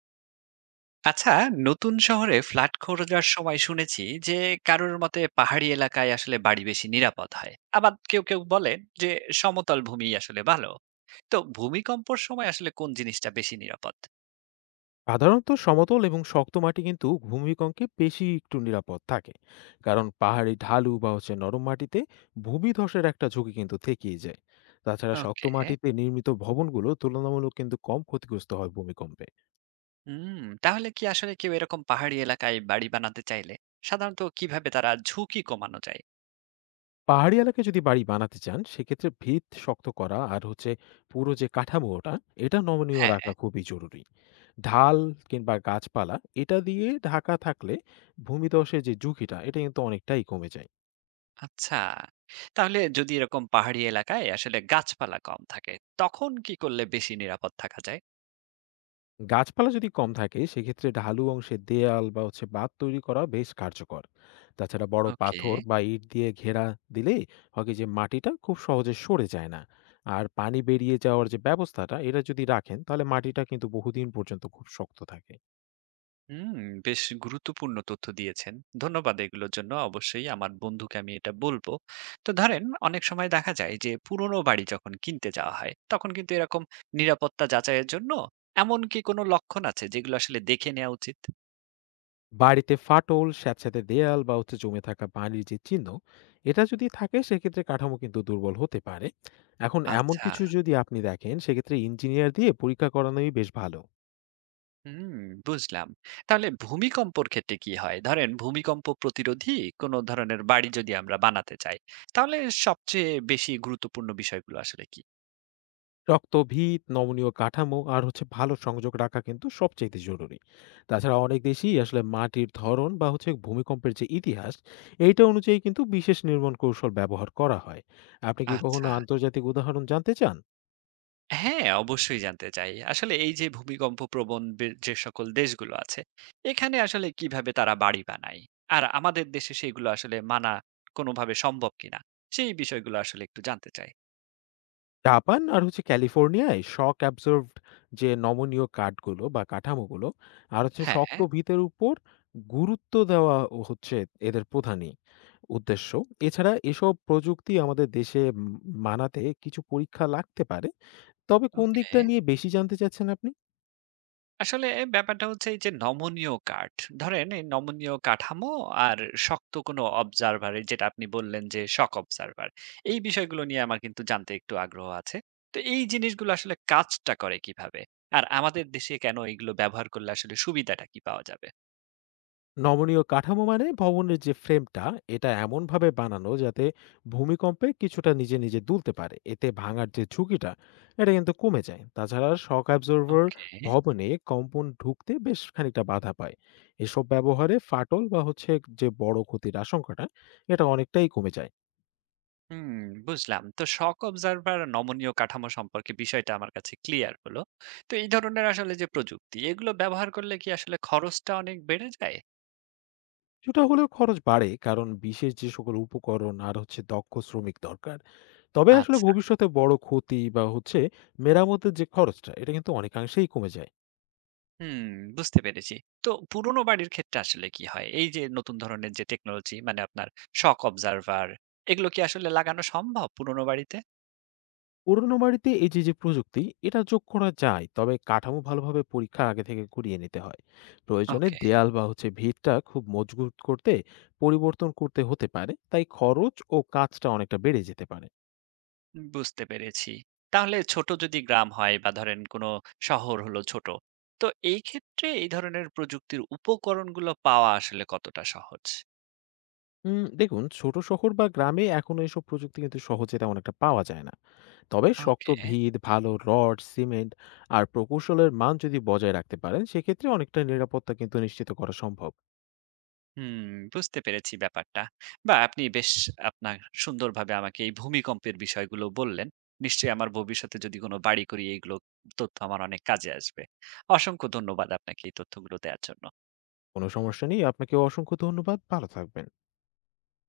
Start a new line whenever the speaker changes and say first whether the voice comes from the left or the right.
right: আচ্ছা, নতুন শহরে ফ্ল্যাট খোঁজার সময় শুনেছি যে কারোর মতে পাহাড়ি এলাকায় আসলে বাড়ি বেশি নিরাপদ হয়, আবার কেউ কেউ বলেন যে সমতল ভূমি আসলে ভালো। তো ভূমিকম্পর সময় আসলে কোন জিনিসটা বেশি নিরাপদ?
left: সাধারণত সমতল এবং শক্ত মাটি কিন্তু ভূমিকম্পে বেশি একটু নিরাপদ থাকে। কারণ পাহাড়ি ঢালু বা হচ্ছে নরম মাটিতে ভূমিধসের একটা ঝুঁকি কিন্তু থেকেই যায়। তাছাড়া শক্ত
right: ওকে।
left: মাটিতে নির্মিত ভবনগুলো তুলনামূলক কিন্তু কম ক্ষতিগ্রস্ত হয় ভূমিকম্পে।
right: হুম। তাহলে কি আসলে কেউ এরকম পাহাড়ি এলাকায় বাড়ি বানাতে চাইলে সাধারণত কিভাবে তারা ঝুঁকি কমানো যায়?
left: পাহাড়ি এলাকায় যদি বাড়ি বানাতে চান সেক্ষেত্রে ভিত শক্ত করা আর হচ্ছে পুরো যে কাঠামোটা, এটা নমনীয়
right: হ্যাঁ।
left: রাখা খুবই জরুরি। ঢাল কিংবা গাছপালা এটা দিয়ে ঢাকা থাকলে ভূমিধসের যে ঝুঁকিটা, এটা কিন্তু অনেকটাই কমে যায়।
right: আচ্ছা, তাহলে যদি এরকম পাহাড়ি এলাকায় আসলে গাছপালা কম থাকে, তখন কি করলে বেশি নিরাপদ থাকা যায়?
left: গাছপালা যদি কম থাকে সেক্ষেত্রে ঢালু অংশে দেয়াল বা হচ্ছে বাঁধ তৈরি করা বেশ কার্যকর। তাছাড়া বড়
right: ওকে।
left: পাথর বা ইট দিয়ে ঘেরা দিলে হয় কি, যে মাটিটা খুব সহজে সরে যায় না। আর পানি বেরিয়ে যাওয়ার যে ব্যবস্থাটা, এটা যদি রাখেন তাহলে মাটিটা কিন্তু বহুদিন পর্যন্ত খুব শক্ত থাকে।
right: হুম, বেশ গুরুত্বপূর্ণ তথ্য দিয়েছেন। ধন্যবাদ এগুলোর জন্য, অবশ্যই আমার বন্ধুকে আমি এটা বলবো। তো ধরেন অনেক সময় দেখা যায় যে পুরনো বাড়ি যখন কিনতে যাওয়া হয়, তখন কিন্তু এরকম নিরাপত্তা যাচাইয়ের জন্য এমন কি কোনো লক্ষণ আছে যেগুলো আসলে দেখে নেওয়া উচিত?
left: বাড়িতে ফাটল, স্যাঁতস্যাঁতে দেয়াল বা হচ্ছে জমে থাকা পানির যে চিহ্ন, এটা যদি থাকে সেক্ষেত্রে কাঠামো কিন্তু দুর্বল হতে পারে। এখন এমন
right: আচ্ছা।
left: কিছু যদি আপনি দেখেন সেক্ষেত্রে ইঞ্জিনিয়ার দিয়ে পরীক্ষা করানোই বেশ ভালো।
right: হুম, বুঝলাম। তাহলে ভূমিকম্পর ক্ষেত্রে কি হয়, ধরেন ভূমিকম্প প্রতিরোধী কোনো ধরনের বাড়ি যদি আমরা বানাতে চাই, তাহলে সবচেয়ে বেশি গুরুত্বপূর্ণ বিষয়গুলো আসলে কি?
left: রক্তভিত, নমনীয় কাঠামো আর হচ্ছে ভালো সংযোগ রাখা কিন্তু সবচাইতে জরুরি। তাছাড়া অনেক দেশেই আসলে মাটির ধরন বা হচ্ছে ভূমিকম্পের যে ইতিহাস, এইটা অনুযায়ী কিন্তু বিশেষ নির্মাণ কৌশল ব্যবহার করা হয়। আপনি কি কখনো
right: আচ্ছা।
left: আন্তর্জাতিক উদাহরণ জানতে চান?
right: হ্যাঁ, অবশ্যই জানতে চাই। আসলে এই যে ভূমিকম্প প্রবণ বে যে সকল দেশগুলো আছে, এখানে আসলে কিভাবে তারা বাড়ি বানায়? আর আমাদের দেশে সেইগুলো আসলে মানা কোনোভাবে সম্ভব কিনা? সেই বিষয়গুলো আসলে একটু জানতে চাই।
left: জাপান আর হচ্ছে ক্যালিফোর্নিয়ায় শক অ্যাবজর্ভড যে নমনীয় কাঠগুলো বা কাঠামোগুলো আর হচ্ছে
right: হ্যাঁ।
left: শক্ত ভিতের উপর গুরুত্ব দেওয়া ও হচ্ছে এদের প্রধানই উদ্দেশ্য। এছাড়া এসব প্রযুক্তি আমাদের দেশে মানাতে কিছু পরীক্ষা লাগতে পারে। তবে কোন
right: ওকে।
left: দিকটা নিয়ে বেশি জানতে চাচ্ছেন আপনি?
right: আসলে ব্যাপারটা হচ্ছে এই যে নমনীয় কাঠ, ধরেন এই নমনীয় কাঠামো আর শক্ত কোনো অবজারভার, যেটা আপনি বললেন যে শক অবজারভার, এই বিষয়গুলো নিয়ে আমার কিন্তু জানতে একটু আগ্রহ আছে। তো এই জিনিসগুলো আসলে কাজটা করে কিভাবে, আর আমাদের দেশে কেন এগুলো ব্যবহার করলে আসলে সুবিধাটা কি পাওয়া যাবে?
left: নমনীয় কাঠামো মানে ভবনের যে ফ্রেমটা, এটা এমনভাবে বানানো যাতে ভূমিকম্পে কিছুটা নিজে নিজে দুলতে পারে। এতে ভাঙার যে ঝুঁকিটা, এটা কিন্তু কমে যায়। তাছাড়া শক অ্যাবজর্ভার
right: ওকে।
left: ভবনে কম্পন ঢুকতে বেশ খানিকটা বাধা পায়। এসব ব্যবহারে ফাটল বা হচ্ছে যে বড় ক্ষতির আশঙ্কাটা, এটা অনেকটাই কমে যায়।
right: হুম, বুঝলাম। তো শক অবজারভার, নমনীয় কাঠামো সম্পর্কে বিষয়টা আমার কাছে ক্লিয়ার হলো। তো এই ধরনের আসলে যে প্রযুক্তি, এগুলো ব্যবহার করলে কি আসলে খরচটা অনেক বেড়ে যায়?
left: সেটা হলেও খরচ বাড়ে, কারণ বিশেষ যে সকল উপকরণ আর হচ্ছে দক্ষ শ্রমিক দরকার। তবে আসলে
right: আচ্ছা।
left: ভবিষ্যতে বড় ক্ষতি বা হচ্ছে মেরামতের যে খরচটা, এটা কিন্তু অনেকাংশেই কমে যায়।
right: হুম, বুঝতে পেরেছি। তো পুরোনো বাড়ির ক্ষেত্রে আসলে কি হয়? এই যে নতুন ধরনের যে টেকনোলজি, মানে আপনার শক অবজার্ভার, এগুলো কি আসলে লাগানো সম্ভব পুরোনো বাড়িতে?
left: পুরোনো বাড়িতে এই যে, যে প্রযুক্তি, এটা যোগ করা যায়। তবে কাঠামো ভালোভাবে পরীক্ষার আগে থেকে করিয়ে নিতে হয়। প্রয়োজনে
right: ওকে,
left: দেয়াল বা হচ্ছে ভিতটা খুব মজবুত করতে পরিবর্তন করতে হতে পারে। তাই খরচ ও কাজটা অনেকটা বেড়ে যেতে পারে।
right: বুঝতে পেরেছি। তাহলে ছোট যদি গ্রাম হয় বা ধরেন কোন শহর হলো ছোট, তো এই ক্ষেত্রে এই ধরনের প্রযুক্তির উপকরণগুলো পাওয়া আসলে কতটা সহজ?
left: দেখুন, ছোট শহর বা গ্রামে এখনো এসব প্রযুক্তি কিন্তু সহজে তেমন একটা পাওয়া যায় না। তবে শক্ত
right: ওকে।
left: ভিত, ভালো রড, সিমেন্ট আর প্রকৌশলের মান যদি বজায় রাখতে পারেন, সেক্ষেত্রে অনেকটা নিরাপত্তা কিন্তু নিশ্চিত করা সম্ভব।
right: হুম, বুঝতে পেরেছি ব্যাপারটা। বা আপনি বেশ আপনার সুন্দরভাবে আমাকে এই ভূমিকম্পের বিষয়গুলো বললেন। নিশ্চয়ই আমার ভবিষ্যতে যদি কোনো বাড়ি করি এইগুলো তথ্য আমার অনেক কাজে আসবে। অসংখ্য ধন্যবাদ আপনাকে এই তথ্যগুলো দেয়ার জন্য।
left: কোনো সমস্যা নেই। আপনাকেও অসংখ্য ধন্যবাদ। ভালো থাকবেন।